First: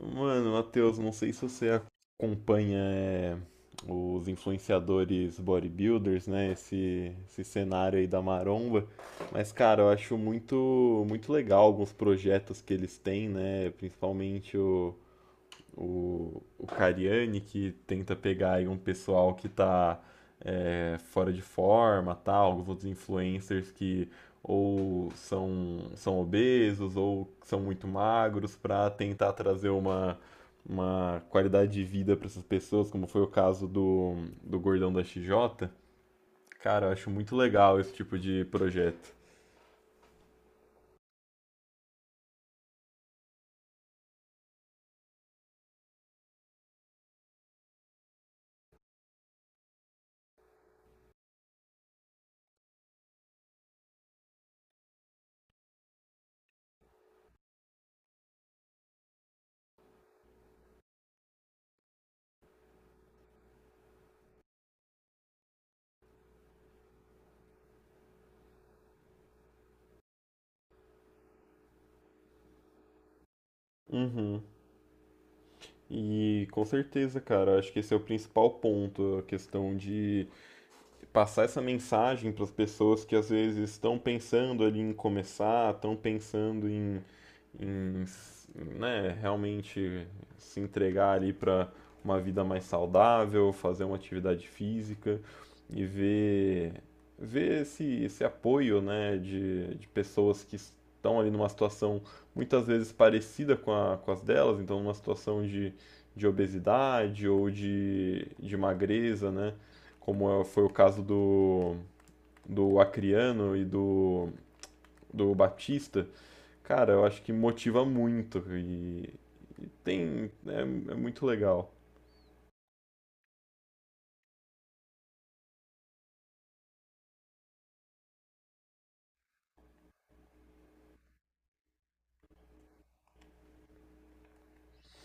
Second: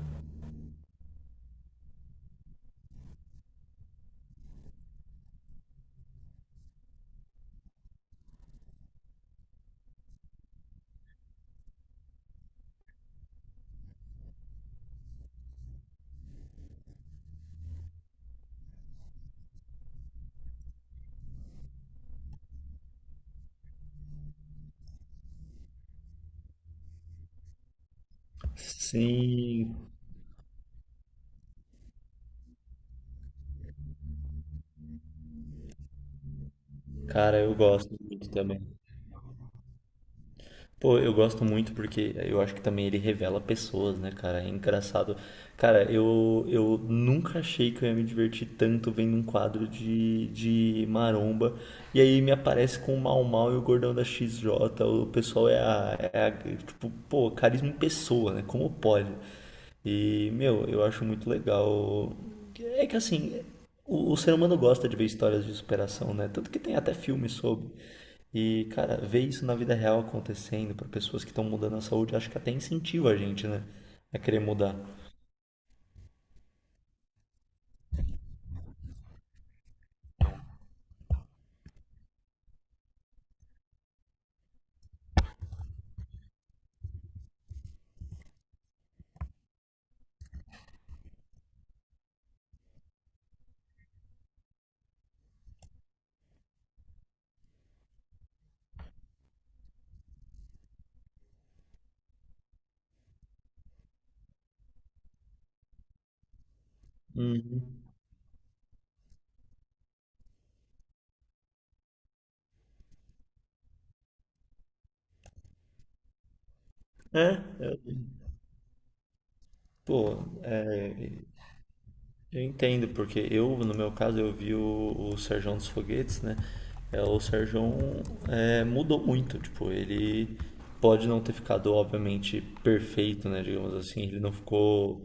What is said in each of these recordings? Mano, Matheus, não sei se você acompanha os influenciadores bodybuilders, né? Esse cenário aí da maromba. Mas, cara, eu acho muito, muito legal alguns projetos que eles têm, né? Principalmente o Cariani, que tenta pegar aí um pessoal que tá fora de forma, tal, alguns outros influencers que ou são obesos ou são muito magros, para tentar trazer Sim, uma qualidade de vida para essas pessoas, como foi o caso do Gordão da XJ. Cara, eu acho muito cara, eu legal esse gosto tipo muito de também. projeto. Pô, eu gosto muito porque eu acho que também ele revela pessoas, né, cara? É engraçado. Cara, eu nunca achei que eu ia me divertir tanto vendo um quadro de maromba. E aí me aparece com o Mau Mau e o Gordão da XJ. O pessoal é a, é a- Tipo, pô, carisma em pessoa, né? Como pode? E, meu, eu acho muito legal. É que assim, o ser humano gosta de ver histórias de superação, né? Tanto que tem até filme sobre. E, cara, ver isso na vida real acontecendo para pessoas que estão mudando a saúde, acho que até incentiva a gente, né, a querer Uhum. mudar. E com certeza, cara, eu acho que esse é o principal ponto, a questão de passar essa mensagem para as pessoas que às vezes estão pensando ali em começar, estão pensando em, né, realmente se entregar ali para uma vida mais saudável, fazer uma atividade física e ver esse apoio, né, de pessoas que estão ali numa situação muitas vezes parecida com a, com as delas, então numa situação de obesidade ou Uhum. De magreza, né, foi o caso do Acriano e do Batista. Cara, eu acho que É, eu- motiva muito e e pô, tem, é, é é, muito legal. eu entendo, porque eu, no meu caso, eu vi o Serjão dos Foguetes, né? O Serjão mudou muito, tipo, ele pode não ter ficado, obviamente, perfeito, né, digamos assim, ele não ficou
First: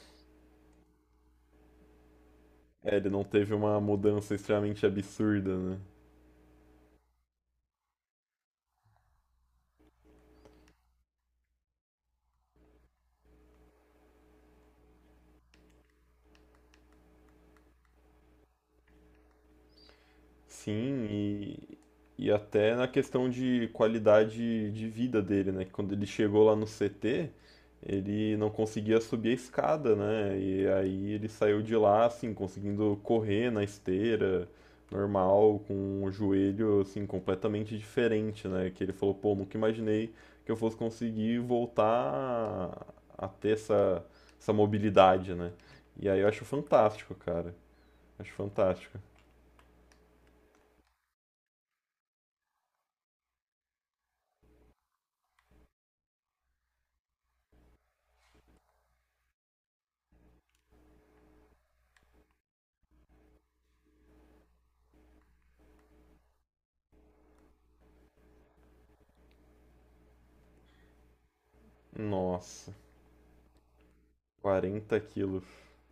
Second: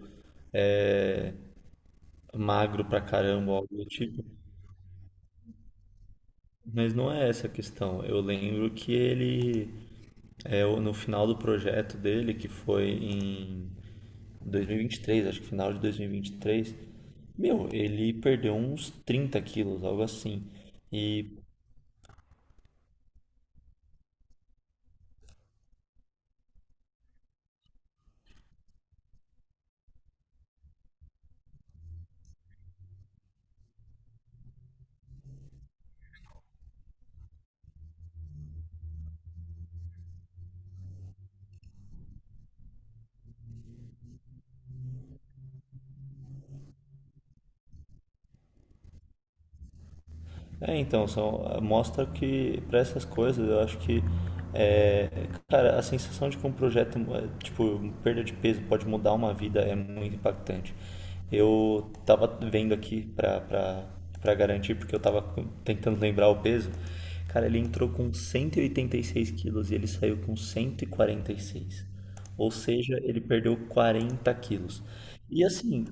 é, magro É, pra ele não caramba, teve algo uma do tipo. mudança extremamente absurda, né? Mas não é essa a questão. Eu lembro que ele É, o- No final do projeto dele, que foi em dois mil e vinte e três, acho que final de dois mil e vinte e três, meu, ele perdeu uns 30 quilos, algo assim. Sim, E e até na questão de qualidade de vida dele, né? Que Quando ele chegou lá no CT, ele não conseguia subir a escada, né? E aí ele saiu de lá, assim, conseguindo correr na esteira, normal, com o joelho, assim, completamente diferente, né? Que ele falou, pô, nunca imaginei que eu fosse conseguir voltar a ter essa mobilidade, né? E aí eu acho fantástico, cara. Acho fantástico. Então, mostra que para essas coisas eu acho que é, cara, a sensação de que um projeto, é, tipo, perda de peso pode mudar uma vida é muito impactante. Eu tava vendo aqui pra garantir, porque tentando lembrar o peso. Cara, ele entrou com 186 quilos e ele saiu com 146. Ou Nossa. seja, ele perdeu 40 quilos. 40 E quilos. assim,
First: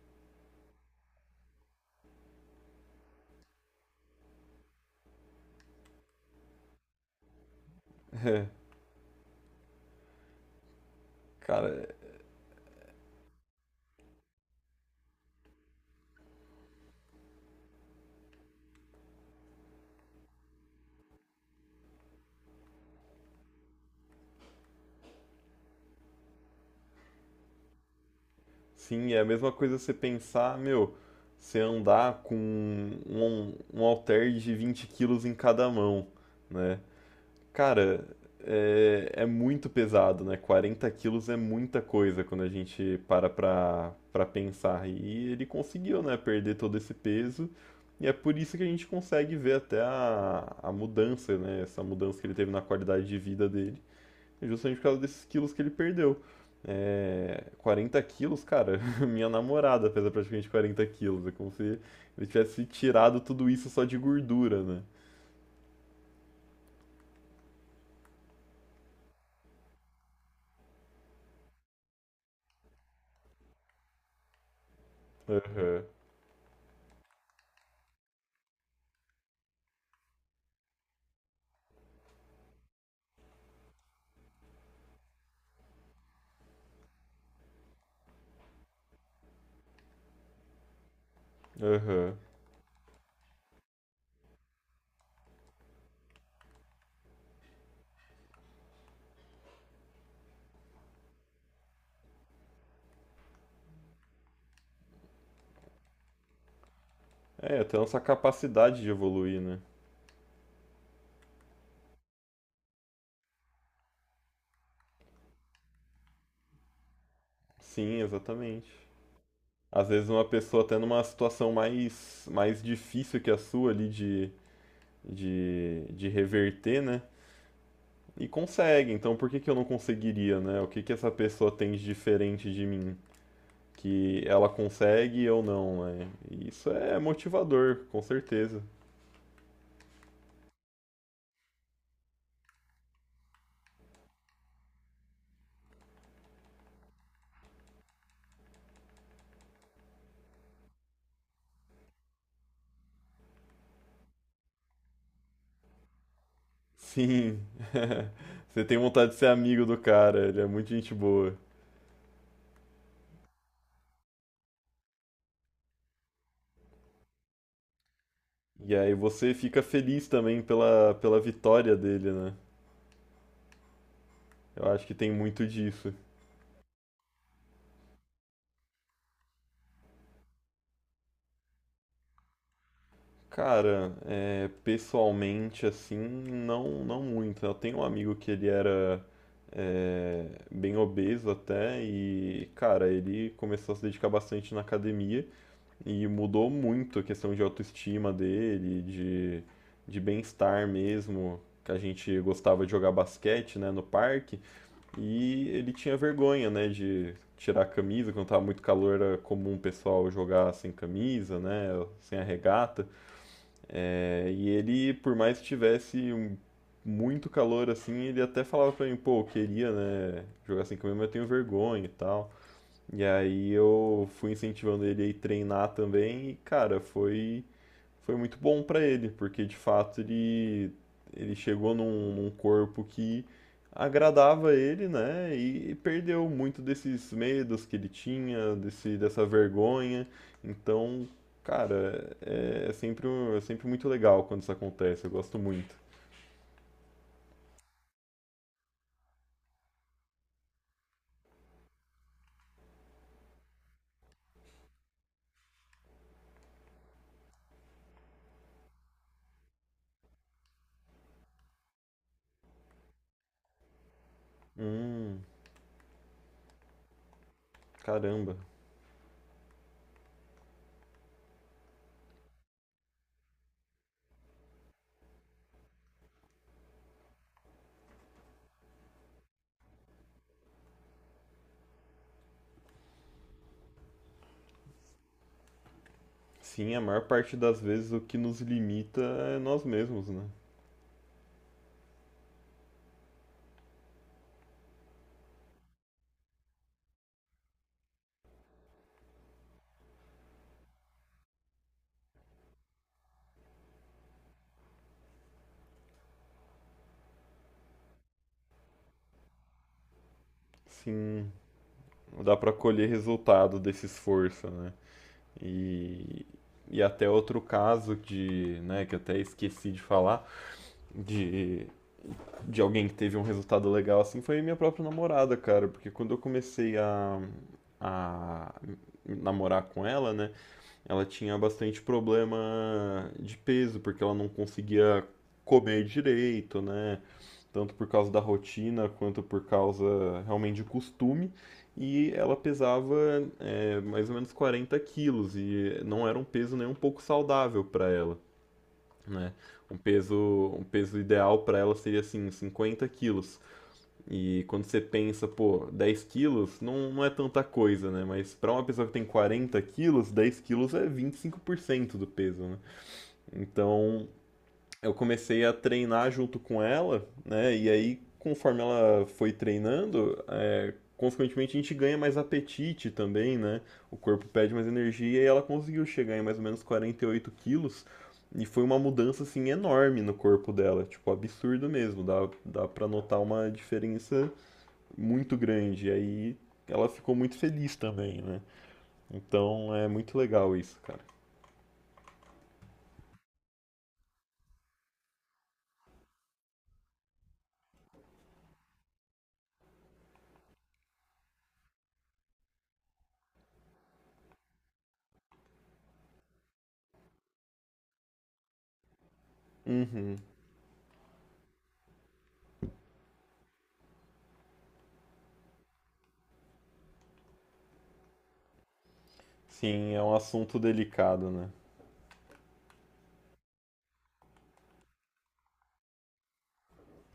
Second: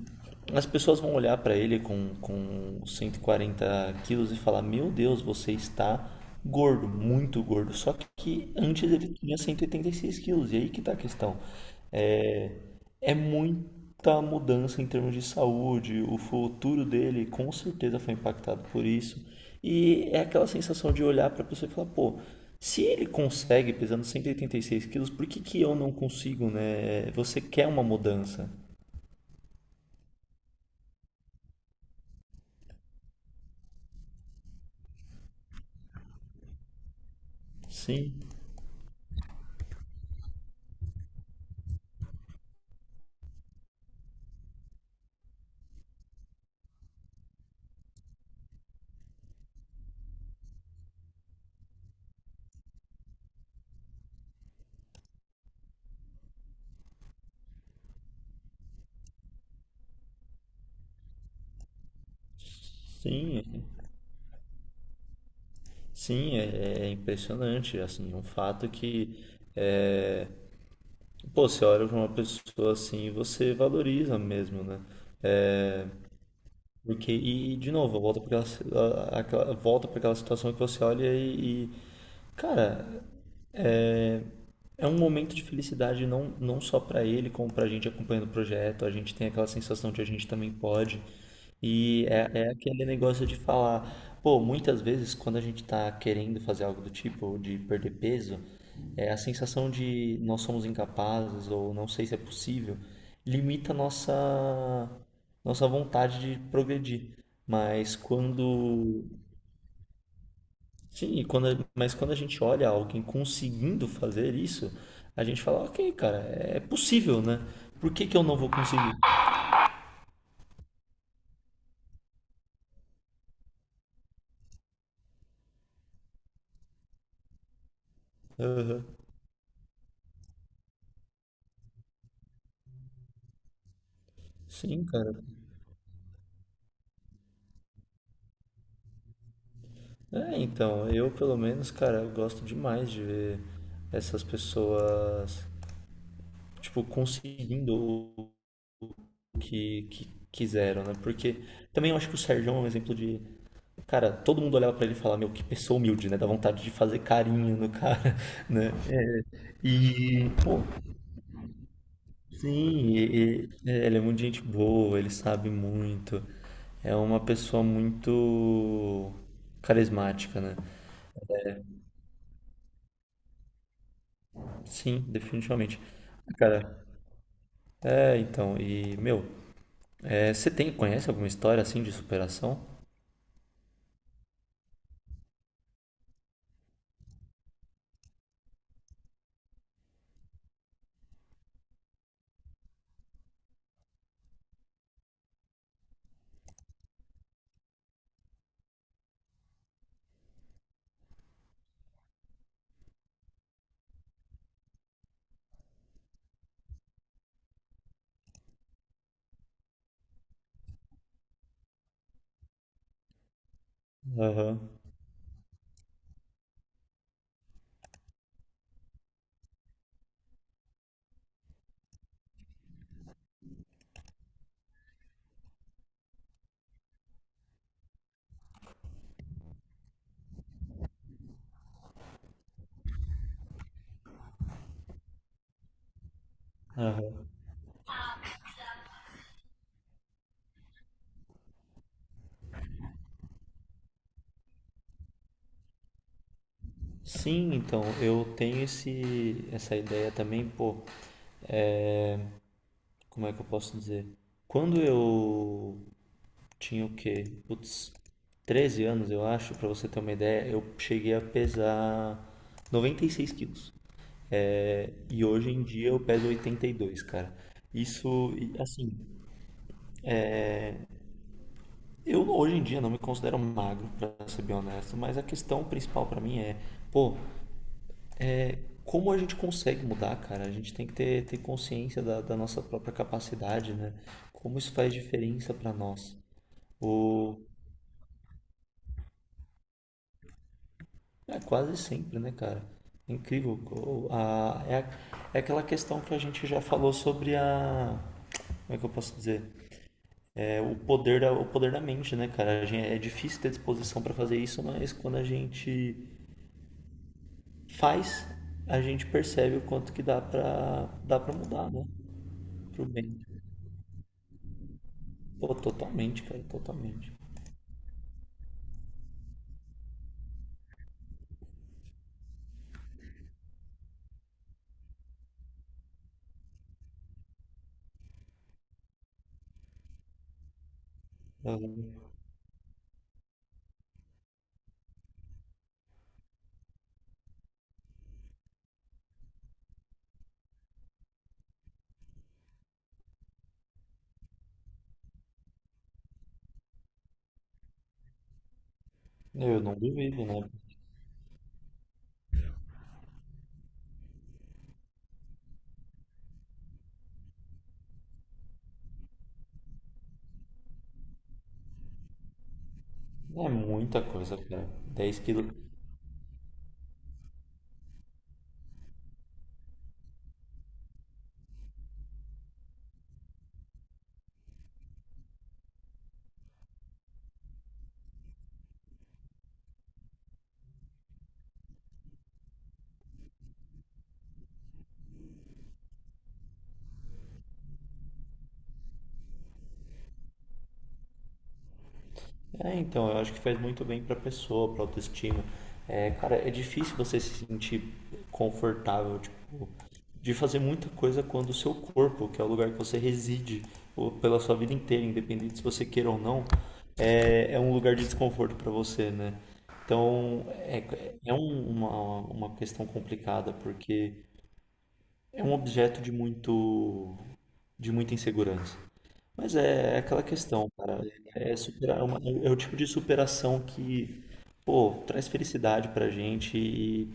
as pessoas vão olhar para ele com 140 quilos e falar: Meu Deus, você está gordo, muito gordo. Só que antes ele tinha cento e oitenta e seis quilos, e aí que tá a questão. Cara, É, é muita mudança em termos de saúde, o futuro dele com certeza foi impactado por isso. E é aquela sensação de olhar para a pessoa e falar: Pô. Se ele consegue pesando cento e oitenta e seis quilos, por que que eu não consigo, né? Você quer uma mudança. sim, é a mesma coisa você pensar, meu, você andar com um halter de 20 quilos em cada mão, né? Cara, Sim, é, é muito pesado, né? 40 quilos é muita coisa quando a gente para pra pensar. E ele conseguiu, né, perder todo esse peso. E é por isso que a gente consegue ver até a mudança, né? Essa mudança que ele teve na qualidade de vida dele. É Justamente por causa desses quilos que ele perdeu. É, 40 quilos, cara, minha namorada pesa praticamente 40 quilos. É como se ele tivesse tirado sim, tudo isso só de gordura, né? sim, é, é impressionante, assim, um fato que, é, pô, você olha para uma pessoa assim e você valoriza mesmo, né? Aham, É, porque, de novo, volta para aquela situação que você olha cara, é é um momento de felicidade não, não só para ele, como para a gente acompanhando o projeto, a gente tem aquela sensação de a gente também pode. E aham. é, é aquele negócio de falar, pô, muitas vezes quando a gente tá querendo fazer algo do tipo, ou de perder peso, é a sensação de nós somos incapazes ou não sei se é possível, limita a nossa vontade de progredir. É, até a Mas nossa capacidade de quando, evoluir, né? sim, mas quando a gente olha alguém conseguindo fazer isso, a gente fala, ok, cara, é possível, né? Por Sim, que que eu não vou exatamente. conseguir? Às vezes uma pessoa até numa situação mais difícil que a sua ali de, de reverter, né? E Aham. consegue, então por que que eu não conseguiria, né? O que que essa pessoa tem de diferente de mim, que ela Sim, cara. consegue e eu não, né? E isso é motivador, com certeza. É, então, eu pelo menos, cara, eu gosto demais de ver essas pessoas, tipo, conseguindo que quiseram, né? Porque também eu acho que o Sérgio é um exemplo de. Cara, todo mundo olhava pra ele e falava, meu, que pessoa humilde, né? Dá vontade de fazer Sim, carinho no cara, você né? tem vontade de ser amigo do cara, E, ele é pô, muito gente boa. sim, e- é, Ele é muito gente boa, ele sabe muito. É uma pessoa E aí muito você fica feliz carismática, também né? pela vitória dele, né? Eu acho que Sim, tem muito definitivamente. disso. Cara, é, então, e, meu, é, você tem, conhece alguma história assim de superação? Cara, é, pessoalmente, assim, não, não muito. Eu tenho um amigo que ele era é, bem obeso até, e, cara, ele começou a se dedicar bastante na academia. E mudou muito a questão de autoestima dele, de bem-estar mesmo, que a gente gostava de jogar basquete, né, no parque, e ele tinha vergonha, né, de tirar a camisa. Quando tava muito calor, era comum o pessoal jogar sem camisa, né, sem a regata. É, e Aham, ele, por mais que tivesse muito calor assim, ele até falava pra mim, pô, eu queria, né, jogar sem camisa, mas eu tenho vergonha e tal. E aí eu fui incentivando ele a ir treinar também e, cara, foi muito bom pra ele, porque de fato ele chegou num corpo que agradava ele, né? E perdeu muito desses aham. medos que ele tinha, dessa vergonha. Então, cara, é, é sempre, é sempre muito legal quando isso acontece, eu gosto muito. Sim, então, eu tenho esse, essa ideia também, pô, como é que eu posso dizer? Quando eu tinha o quê? Putz, 13 anos, eu acho, pra você ter uma ideia, eu cheguei a pesar 96 quilos. É, Hum, e hoje em dia eu peso 82, cara. Isso, caramba. e, assim, eu hoje em dia não me considero magro, pra ser bem honesto, mas a questão principal pra mim é, pô, como a gente consegue mudar, cara? A gente tem que ter consciência da, da nossa própria capacidade, né? Como isso faz diferença pra nós. Sim, a maior parte O, das vezes, o que nos limita é nós mesmos, né? é quase sempre, né, cara? É incrível. É aquela questão que a gente já falou sobre a. Como é que eu posso dizer? É o poder da mente, né, cara? A gente, é difícil ter disposição pra fazer isso, mas quando a gente faz, a gente percebe o quanto que dá Sim. pra mudar, né? Dá para Pro colher bem. resultado desse esforço, né? Pô, totalmente, E, cara, e até totalmente. outro caso de, né, que até esqueci de falar, de, de alguém que teve um resultado legal assim, foi minha própria namorada, cara, porque quando eu comecei a namorar com ela, né, ela tinha bastante Eu, problema de peso, porque ela não conseguia comer direito, né? Tanto por causa da rotina quanto por causa realmente de costume. E ela pesava mais ou menos 40 quilos, e não era um peso nem um pouco saudável para ela, né? eu não Um duvido, né? peso, um peso ideal para ela seria assim 50 quilos. E quando você pensa, pô, 10 quilos não, não é tanta coisa, né? Mas para uma pessoa que tem 40 quilos, 10 quilos é 25% do peso, né? É muita Então, coisa, cara. eu 10 comecei quilos. a treinar junto com ela, né? E aí, conforme ela foi treinando, consequentemente a gente ganha mais apetite também, né? O corpo pede mais energia, e ela conseguiu chegar em mais ou menos 48 quilos. E foi uma mudança, assim, enorme no corpo dela. Tipo, absurdo mesmo. Dá pra notar uma diferença muito grande. E aí ela ficou muito feliz também, né? Então é muito legal isso, cara. É, então, eu acho que faz muito bem pra pessoa, pra autoestima. É, cara, é difícil você se sentir confortável, tipo, de fazer muita coisa quando o seu corpo, que é o lugar que você reside ou pela sua vida inteira, independente se você queira ou não, é, é um lugar de desconforto pra você, né? Uhum. Então, é uma questão complicada, porque é um objeto de muito, de muita insegurança. Mas Sim, é é um aquela assunto questão, cara. delicado, né? É, superar é uma- É o tipo de superação que, pô, traz felicidade pra gente. E,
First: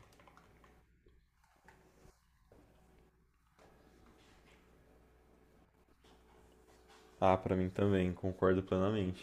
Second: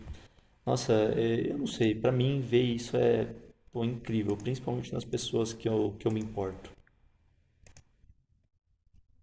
nossa, é, eu não sei. Pra mim, ver isso é, pô, incrível, principalmente nas pessoas que eu me importo. Ah, pra mim também, concordo plenamente.